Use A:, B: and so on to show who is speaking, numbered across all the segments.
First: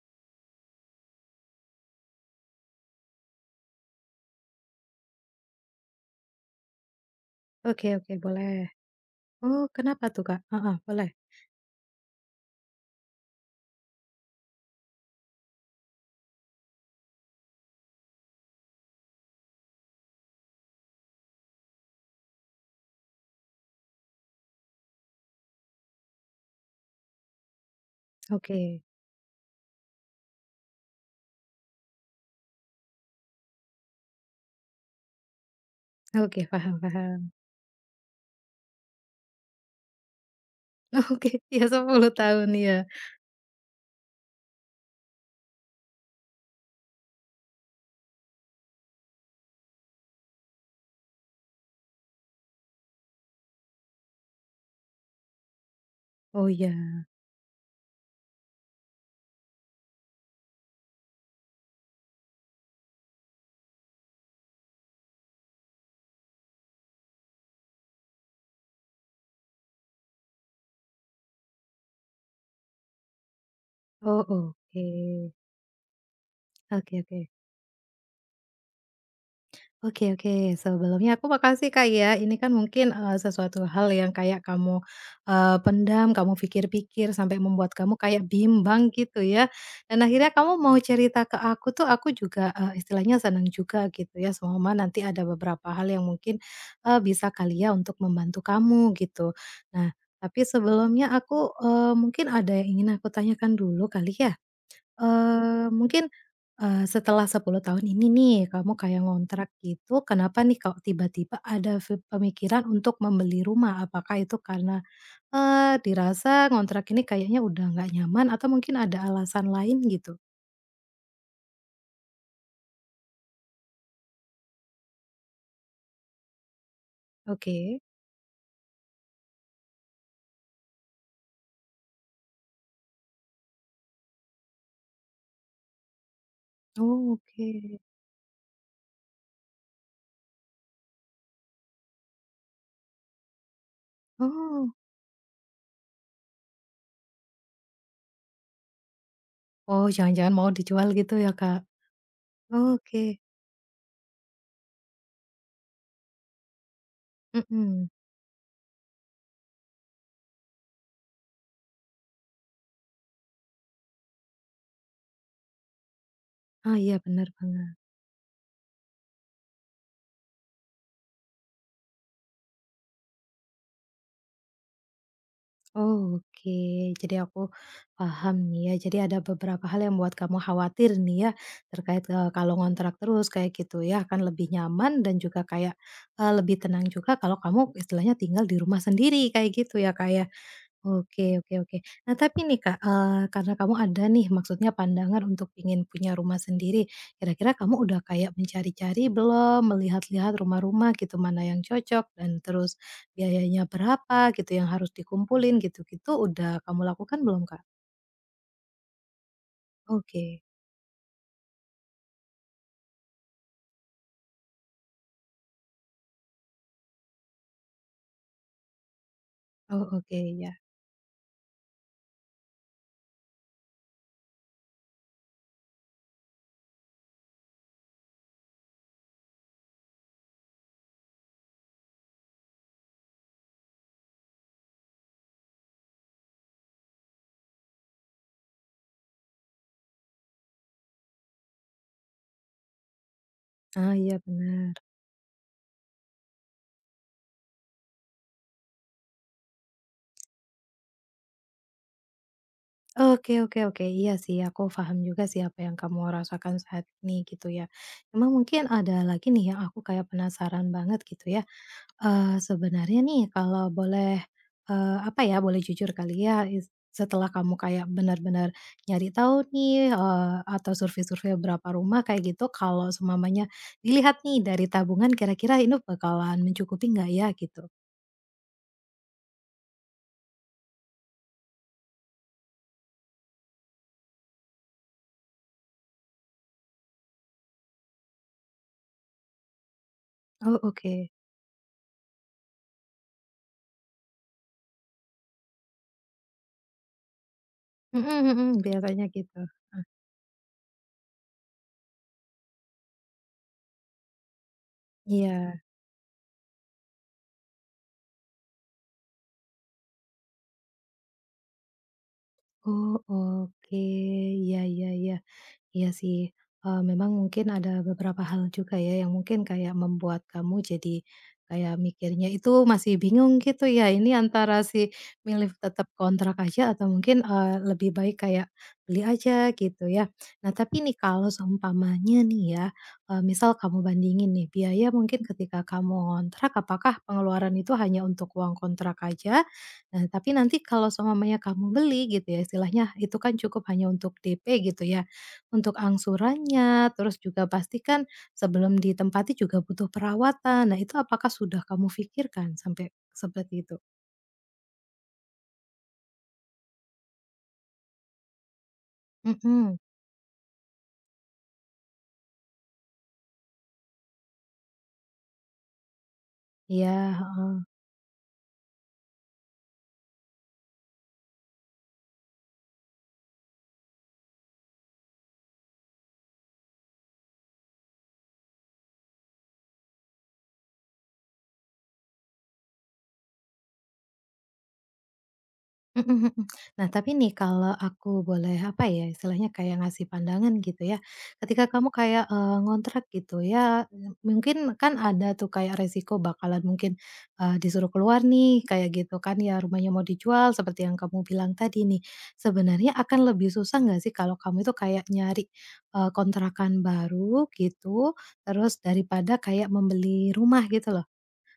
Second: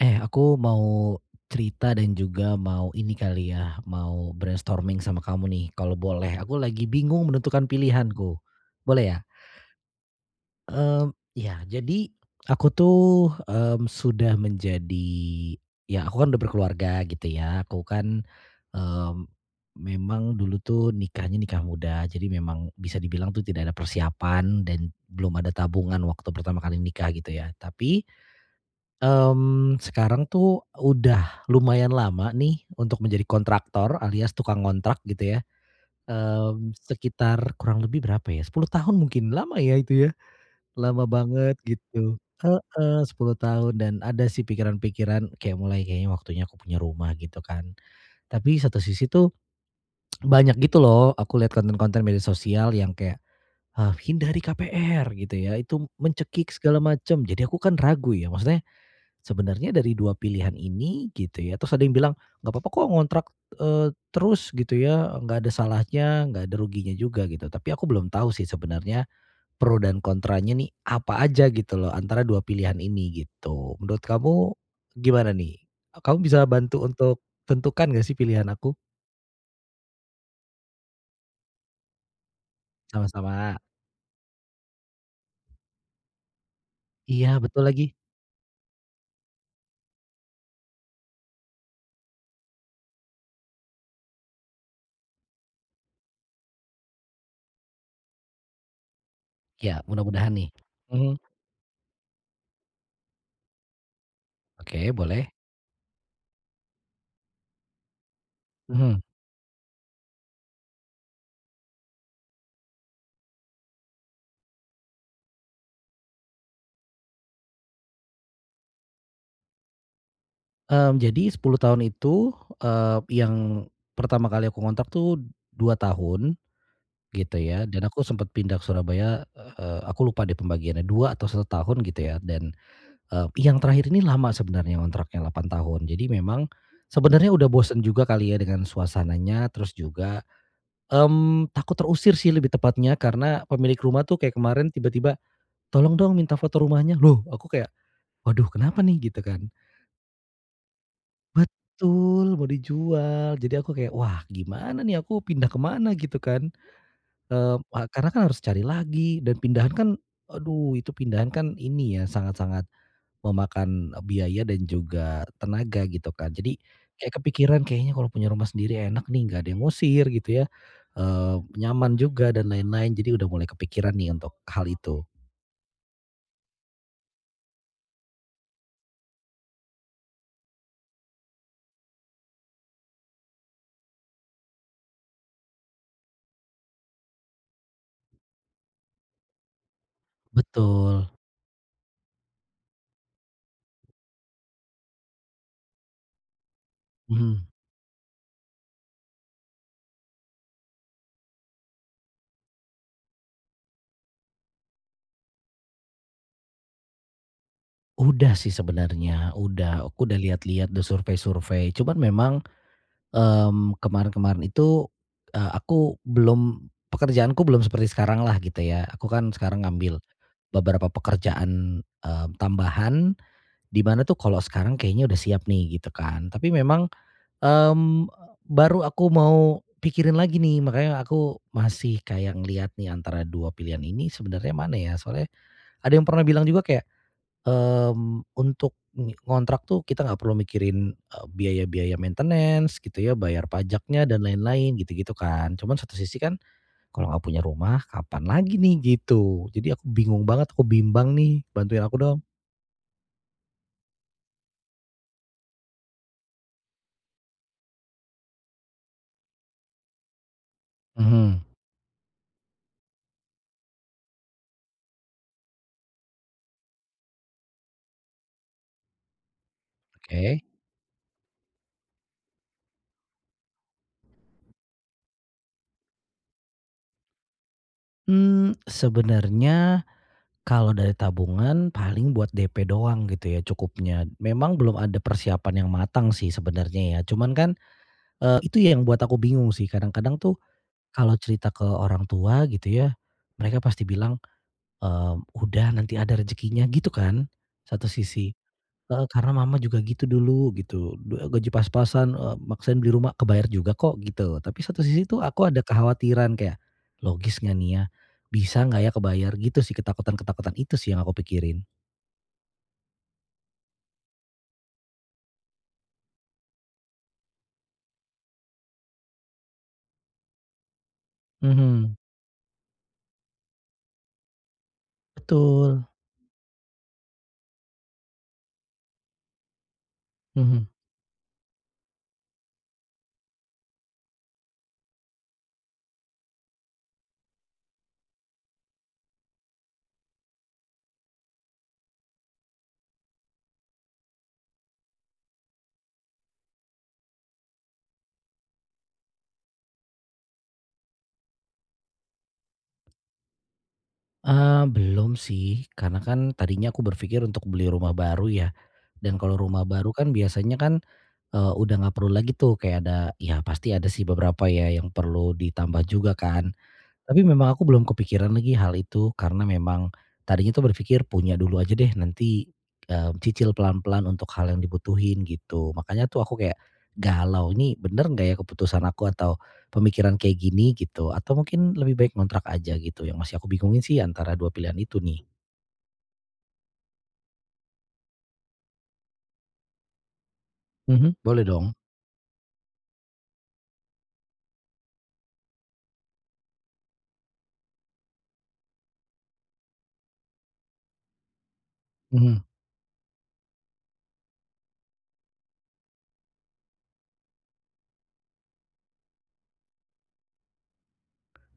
A: Aku mau cerita dan juga mau ini kali ya, mau brainstorming sama kamu nih kalau boleh. Aku lagi bingung menentukan
B: Oke oke,
A: pilihanku.
B: boleh.
A: Boleh ya?
B: Oh, kenapa tuh, Kak? Heeh, boleh.
A: Mmm, ya jadi aku tuh, mmm, sudah menjadi ya aku kan udah berkeluarga gitu ya. Mmm, memang dulu tuh nikahnya nikah muda. Jadi memang bisa dibilang tuh tidak ada persiapan dan belum ada tabungan waktu pertama kali nikah gitu ya. Tapi
B: Oke.
A: Mmm, sekarang tuh udah lumayan lama nih untuk menjadi kontraktor alias tukang ngontrak gitu ya,
B: Oke, paham paham.
A: sekitar kurang lebih berapa ya, 10 tahun mungkin, lama ya itu ya, lama
B: Oke,
A: banget
B: ya 10
A: gitu.
B: tahun, ya.
A: Heeh, 10 tahun dan ada sih pikiran-pikiran kayak mulai kayaknya waktunya aku punya rumah gitu kan. Tapi satu sisi tuh banyak gitu loh aku lihat konten-konten media sosial yang kayak, hindari KPR gitu ya, itu
B: Oh,
A: mencekik segala
B: iya.
A: macam. Jadi aku kan ragu ya, maksudnya sebenarnya dari 2 pilihan ini gitu ya, terus ada yang bilang, "Nggak apa-apa, kok ngontrak, eee, terus," gitu ya, "nggak ada salahnya, nggak ada ruginya juga," gitu. Tapi aku belum tahu sih sebenarnya pro dan kontranya nih apa aja gitu loh antara 2 pilihan ini gitu. Menurut
B: Oh,
A: kamu
B: oke.
A: gimana nih? Kamu bisa bantu
B: Oke
A: untuk
B: oke.
A: tentukan nggak sih pilihan aku?
B: Oke oke, sebelumnya aku makasih Kak ya, ini kan mungkin,
A: Sama-sama.
B: sesuatu hal yang kayak kamu, pendam, kamu pikir-pikir
A: Iya,
B: sampai
A: betul
B: membuat
A: lagi.
B: kamu kayak bimbang gitu ya, dan akhirnya kamu mau cerita ke aku tuh aku juga, istilahnya senang juga gitu ya, selama nanti ada beberapa hal yang mungkin, bisa kali ya untuk membantu kamu gitu.
A: Ya,
B: Nah,
A: mudah-mudahan
B: tapi
A: nih.
B: sebelumnya
A: Mhm.
B: aku, mungkin ada yang ingin aku tanyakan dulu kali ya?
A: Oke, boleh.
B: Mungkin, setelah 10 tahun ini nih kamu kayak
A: Mhm.
B: ngontrak gitu, kenapa nih kok tiba-tiba ada pemikiran untuk membeli rumah? Apakah itu karena, dirasa ngontrak ini kayaknya udah nggak nyaman atau mungkin ada alasan lain gitu?
A: Jadi 10 tahun itu, yang pertama kali aku ngontrak tuh 2 tahun gitu ya,
B: Oke.
A: dan aku sempet pindah ke Surabaya, aku lupa deh pembagiannya 2 atau satu tahun gitu ya dan, yang terakhir ini lama sebenarnya ngontraknya 8 tahun. Jadi memang
B: Oh,
A: sebenarnya udah
B: oke.
A: bosen juga kali ya dengan suasananya, terus juga, takut terusir sih lebih tepatnya karena pemilik rumah tuh kayak kemarin
B: Oh.
A: tiba-tiba, "Tolong dong minta foto rumahnya." Loh aku kayak, "Waduh kenapa nih?" Gitu kan.
B: Oh, jangan-jangan mau dijual gitu ya, Kak?
A: Betul, mau
B: Oke.
A: dijual. Jadi aku kayak, "Wah gimana nih aku pindah kemana?" Gitu kan. Eee, a
B: Mhm.
A: Karena kan harus cari lagi dan pindahan kan aduh itu pindahan kan ini ya sangat-sangat memakan biaya dan juga tenaga gitu kan. Jadi
B: Ah, iya
A: kayak
B: bener
A: kepikiran
B: banget.
A: kayaknya kalau punya rumah sendiri enak nih, nggak ada yang ngusir gitu ya, eee, nyaman juga dan lain-lain. Jadi udah mulai kepikiran nih untuk hal itu.
B: Oh, oke. Jadi aku paham nih ya. Jadi ada beberapa hal yang membuat kamu khawatir nih ya terkait kalau ngontrak terus kayak gitu ya akan lebih nyaman dan juga kayak lebih tenang juga kalau kamu istilahnya tinggal di rumah sendiri kayak gitu ya kayak.
A: Betul,
B: Oke oke oke. Nah tapi nih Kak, karena kamu ada nih maksudnya pandangan untuk ingin punya rumah sendiri,
A: mhm.
B: kira-kira kamu udah kayak mencari-cari belum? Melihat-lihat rumah-rumah gitu, mana yang cocok dan terus biayanya berapa gitu, yang harus dikumpulin gitu-gitu, udah kamu lakukan belum, Kak?
A: Udah sih sebenarnya, udah. Aku udah
B: Oke.
A: lihat-lihat, udah survei-survei. Cuman memang kemarin-kemarin itu, aku belum pekerjaanku belum seperti sekarang lah gitu ya. Aku kan sekarang
B: Oh
A: ngambil
B: oke, ya.
A: beberapa pekerjaan, tambahan, di mana tuh kalau sekarang kayaknya udah siap nih gitu kan. Tapi memang, mmm, baru aku mau pikirin lagi nih, makanya aku masih kayak ngeliat nih antara 2 pilihan ini sebenarnya mana ya? Soalnya ada yang pernah bilang juga kayak untuk ngontrak tuh kita nggak perlu mikirin, biaya-biaya maintenance gitu ya, bayar
B: Ah,
A: pajaknya
B: iya
A: dan lain-lain
B: benar.
A: gitu-gitu kan. Cuman satu sisi kan kalau nggak punya rumah kapan lagi nih gitu. Jadi aku bingung banget, aku bimbang nih, bantuin aku dong.
B: Oke oke oke. Iya sih, aku paham juga sih apa yang kamu rasakan saat ini gitu ya. Emang mungkin ada lagi nih yang aku kayak penasaran banget gitu ya.
A: Mhm.
B: Sebenarnya nih kalau boleh, apa ya, boleh jujur kali ya, setelah kamu kayak benar-benar nyari tahu nih,
A: Oke.
B: atau survei-survei berapa rumah kayak gitu, kalau seumpamanya dilihat nih dari tabungan kira-kira ini bakalan mencukupi nggak ya gitu?
A: Sebenarnya kalau dari tabungan paling buat DP doang gitu ya cukupnya. Memang belum ada persiapan yang matang sih sebenarnya ya. Cuman kan, itu yang buat aku bingung sih kadang-kadang tuh
B: Oh oke.
A: kalau cerita ke orang tua gitu ya, mereka pasti bilang, "Udah nanti ada rezekinya," gitu kan, satu
B: Mhm
A: sisi.
B: mhm, biasanya
A: Heeh, karena
B: gitu.
A: mama juga gitu dulu gitu, gaji pas-pasan, maksain beli rumah, kebayar juga kok gitu. Tapi satu sisi tuh aku
B: Iya.
A: ada kekhawatiran kayak, logis nggak nih ya? Bisa nggak ya kebayar? Gitu sih ketakutan-ketakutan itu sih yang aku pikirin.
B: Oh oke, iya iya iya. Iya sih, memang mungkin ada beberapa hal juga ya yang mungkin kayak membuat kamu jadi kayak
A: Mhm,
B: mikirnya itu masih bingung gitu ya, ini antara milih tetap
A: betul,
B: kontrak aja atau mungkin, lebih baik kayak beli aja gitu ya. Nah
A: mhm.
B: tapi nih kalau seumpamanya nih ya, misal kamu bandingin nih biaya mungkin ketika kamu kontrak, apakah pengeluaran itu hanya untuk uang kontrak aja, nah tapi nanti kalau seumpamanya kamu beli gitu ya istilahnya itu kan cukup hanya untuk DP gitu ya. Untuk angsurannya, terus juga pastikan sebelum ditempati juga butuh perawatan. Nah, itu apakah sudah kamu pikirkan sampai seperti itu?
A: Belum sih, karena kan tadinya aku berpikir untuk beli rumah baru ya, dan kalau rumah
B: Mhm,
A: baru kan biasanya kan udah nggak perlu lagi tuh kayak ada ya pasti ada sih beberapa ya yang perlu ditambah juga kan.
B: iya,
A: Tapi memang
B: heeh.
A: aku belum kepikiran lagi hal itu karena memang tadinya tuh berpikir punya dulu aja deh nanti, cicil pelan-pelan untuk hal yang dibutuhin gitu. Makanya tuh aku kayak galau, ini bener nggak ya keputusan aku atau pemikiran kayak gini gitu atau mungkin lebih baik ngontrak aja gitu, yang masih aku bingungin sih antara dua pilihan itu nih.
B: Mhm mhm. Nah, tapi nih kalau aku boleh, apa ya, istilahnya kayak ngasih pandangan gitu ya,
A: Mhm. Boleh
B: ketika
A: dong?
B: kamu kayak, ngontrak gitu ya, mungkin kan ada tuh kayak resiko bakalan mungkin, disuruh keluar nih kayak gitu kan ya, rumahnya mau dijual seperti yang kamu bilang tadi nih.
A: Mhm.
B: Sebenarnya akan lebih susah nggak sih kalau kamu itu kayak nyari, kontrakan baru gitu, terus daripada kayak membeli rumah gitu loh?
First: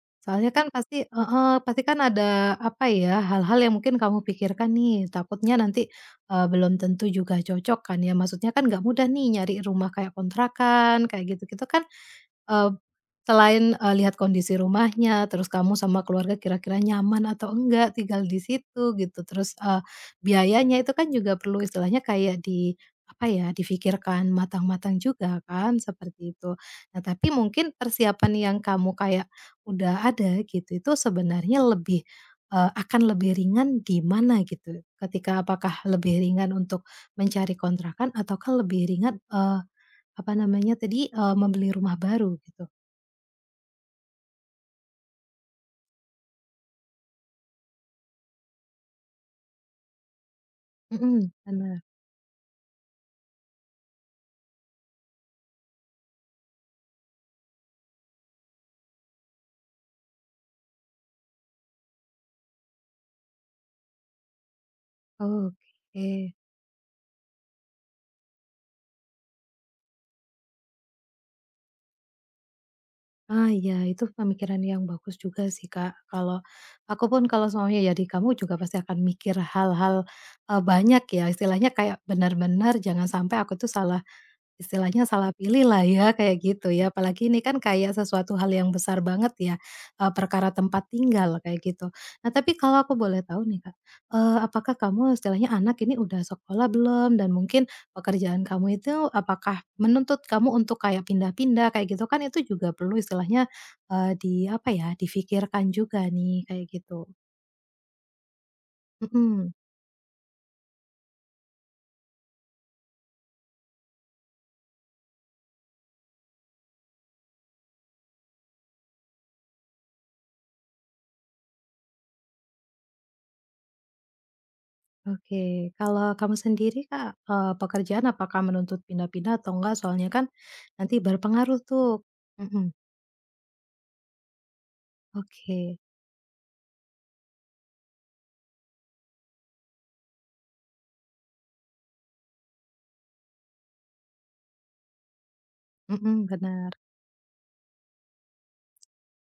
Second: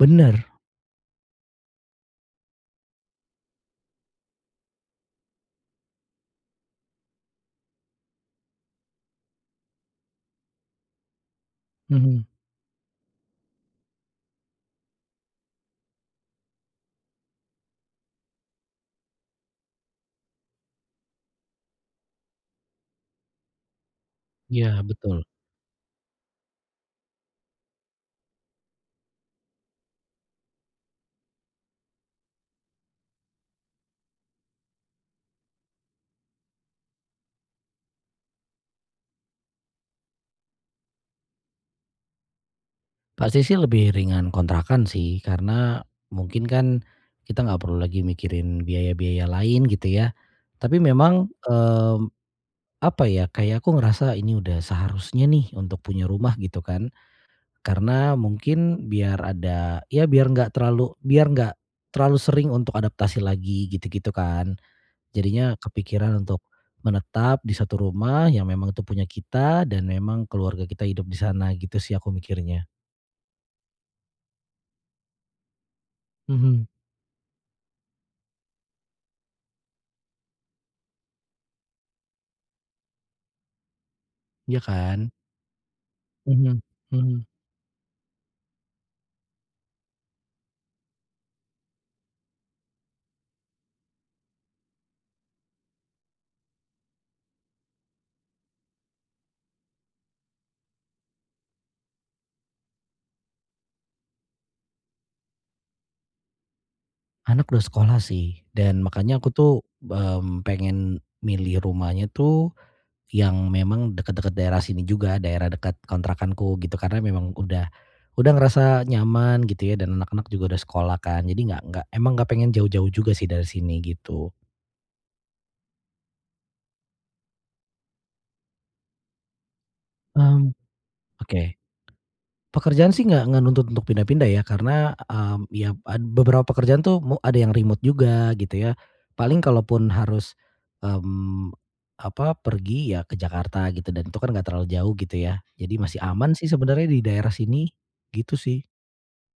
A: Bener.
B: Soalnya kan pasti heeh, pasti kan ada, apa ya, hal-hal yang mungkin kamu pikirkan nih, takutnya nanti, belum tentu juga cocok kan ya, maksudnya kan nggak mudah nih nyari rumah kayak kontrakan, kayak gitu-gitu kan.
A: Mhm.
B: Eee, selain, lihat kondisi rumahnya, terus kamu sama keluarga kira-kira nyaman atau enggak tinggal di situ gitu, terus, biayanya itu kan juga perlu istilahnya kayak di apa ya, difikirkan
A: Iya,
B: matang-matang
A: betul.
B: juga kan, seperti itu. Nah, tapi mungkin persiapan yang kamu kayak udah ada gitu, itu sebenarnya lebih, akan lebih ringan di mana gitu? Ketika apakah lebih ringan untuk mencari kontrakan ataukah lebih ringan, apa namanya tadi, membeli rumah baru gitu?
A: Pasti sih lebih ringan kontrakan sih, karena mungkin kan kita nggak perlu lagi mikirin biaya-biaya lain gitu ya. Tapi memang,
B: Mhm, bener.
A: apa ya, kayak aku ngerasa ini udah seharusnya nih untuk punya rumah gitu kan. Karena mungkin biar ada ya biar nggak terlalu sering untuk adaptasi lagi gitu-gitu kan. Jadinya
B: Oke.
A: kepikiran untuk menetap di satu rumah yang memang itu punya kita dan memang keluarga kita hidup di sana gitu sih aku mikirnya.
B: Ah, ya itu pemikiran yang bagus juga sih, Kak. Kalau
A: Mhm,
B: aku pun kalau semuanya jadi kamu juga pasti akan mikir hal-hal, banyak ya, istilahnya kayak benar-benar jangan sampai aku tuh salah
A: iya kan?
B: istilahnya salah pilih lah ya, kayak
A: Mhm
B: gitu ya.
A: mhm.
B: Apalagi ini kan kayak sesuatu hal yang besar banget ya, perkara tempat tinggal, kayak gitu. Nah, tapi kalau aku boleh tahu nih, Kak, apakah kamu istilahnya anak ini udah sekolah belum? Dan mungkin pekerjaan kamu itu apakah menuntut kamu untuk kayak pindah-pindah kayak gitu kan itu juga perlu istilahnya, di apa ya, difikirkan juga nih, kayak gitu.
A: Anak udah sekolah sih dan makanya aku
B: Mhm.
A: tuh, mmm, pengen milih rumahnya tuh yang memang dekat-dekat daerah sini juga, daerah dekat kontrakanku gitu. Karena memang udah ngerasa nyaman gitu ya dan anak-anak juga udah sekolah kan. Jadi nggak emang nggak pengen jauh-jauh juga sih dari sini gitu.
B: Oke, kalau kamu sendiri Kak, pekerjaan apakah menuntut pindah-pindah atau enggak? Soalnya kan
A: Mmm,
B: nanti
A: oke.
B: berpengaruh tuh. Mhm,
A: Pekerjaan sih nggak nuntut untuk pindah-pindah ya, karena, ya
B: oke,
A: beberapa pekerjaan tuh ada yang remote juga gitu ya. Paling kalaupun harus, mmm, apa, pergi ya ke Jakarta gitu dan itu kan nggak terlalu jauh gitu ya. Jadi masih
B: mhm,
A: aman sih
B: benar.
A: sebenarnya di daerah sini, gitu sih.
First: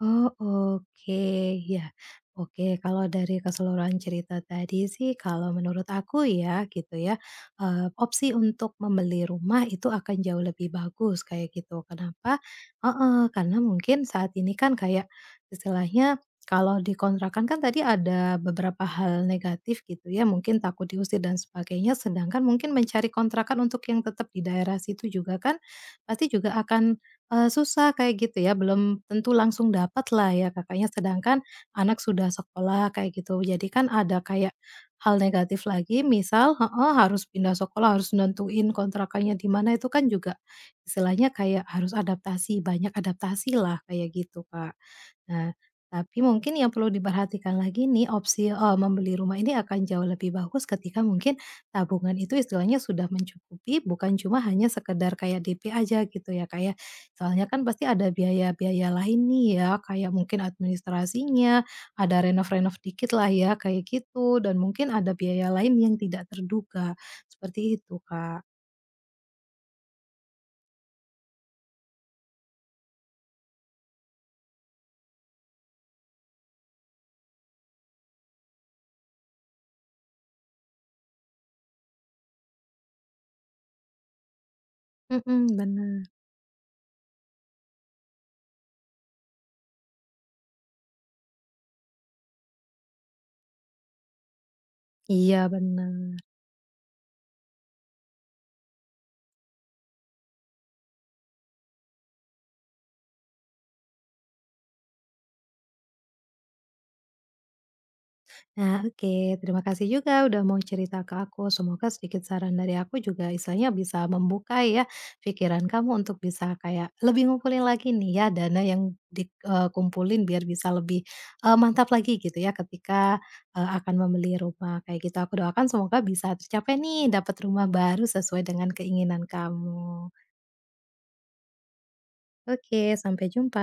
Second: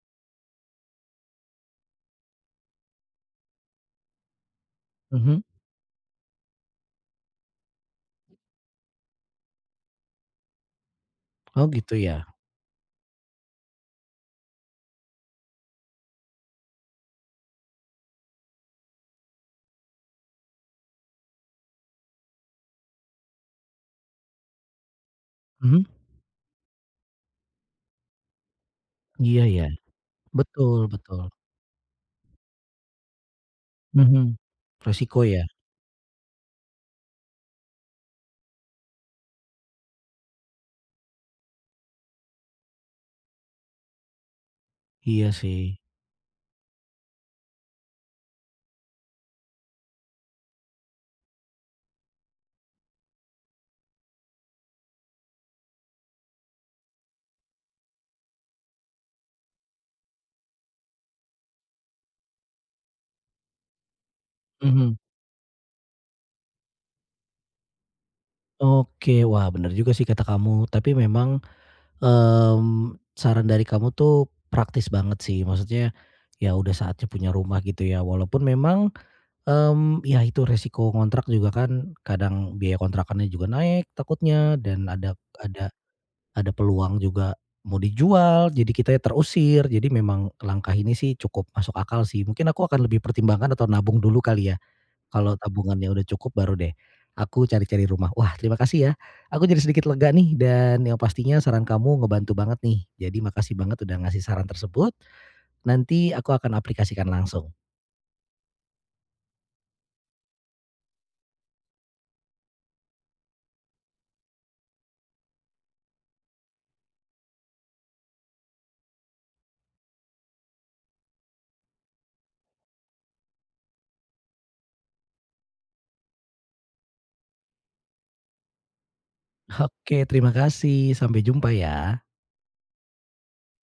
B: Oh, oke. Ya, oke. Kalau dari keseluruhan cerita tadi sih,
A: Mhm.
B: kalau menurut aku ya, gitu ya, opsi untuk membeli rumah itu akan jauh lebih bagus, kayak
A: Oh
B: gitu.
A: gitu ya?
B: Kenapa? Heeh, karena mungkin saat ini kan kayak istilahnya kalau di kontrakan kan tadi ada beberapa hal negatif gitu ya, mungkin takut diusir dan sebagainya, sedangkan mungkin mencari kontrakan untuk yang tetap di daerah situ juga kan,
A: Mhm.
B: pasti juga akan susah kayak gitu ya, belum tentu
A: Iya ya.
B: langsung dapat lah ya
A: Betul
B: Kakaknya,
A: betul.
B: sedangkan anak sudah sekolah kayak gitu. Jadi kan ada
A: Mhm.
B: kayak hal
A: Resiko ya?
B: negatif lagi, misal heeh, harus pindah sekolah, harus nentuin kontrakannya di mana, itu kan juga istilahnya kayak harus adaptasi, banyak adaptasi lah kayak gitu, Kak.
A: Iya
B: Nah,
A: sih.
B: tapi mungkin yang perlu diperhatikan lagi nih opsi, membeli rumah ini akan jauh lebih bagus ketika mungkin tabungan itu istilahnya sudah mencukupi, bukan cuma hanya sekedar kayak DP aja gitu ya, kayak. Soalnya kan pasti ada biaya-biaya lain nih ya, kayak mungkin administrasinya, ada renov-renov dikit lah ya, kayak gitu, dan mungkin
A: Mhm.
B: ada biaya lain yang tidak terduga, seperti itu, Kak.
A: Oke, wah bener juga sih kata kamu, tapi memang saran dari kamu tuh praktis banget sih, maksudnya ya udah saatnya punya rumah gitu ya, walaupun memang, ya itu resiko kontrak juga kan kadang biaya kontrakannya juga naik takutnya dan ada
B: Mhm,
A: ada
B: bener.
A: ada peluang juga mau dijual, jadi kita ya terusir, jadi memang langkah ini sih cukup masuk akal sih. Mungkin aku akan lebih pertimbangkan atau nabung dulu kali ya? Kalau
B: Iya,
A: tabungannya udah
B: bener.
A: cukup baru deh, aku cari-cari rumah. Wah terima kasih ya, aku jadi sedikit lega nih dan yang pastinya saran kamu ngebantu banget nih. Jadi makasih banget udah ngasih saran tersebut, nanti aku akan aplikasikan langsung.
B: Nah, oke. Terima kasih juga udah mau cerita ke aku. Semoga sedikit saran dari aku juga istilahnya bisa membuka ya pikiran kamu untuk bisa kayak lebih ngumpulin lagi nih ya dana yang dikumpulin biar bisa lebih mantap lagi gitu ya ketika akan membeli rumah kayak gitu. Aku doakan semoga bisa tercapai nih dapat rumah baru sesuai dengan keinginan
A: Oke
B: kamu.
A: terima kasih, sampai jumpa ya.
B: Oke, sampai jumpa.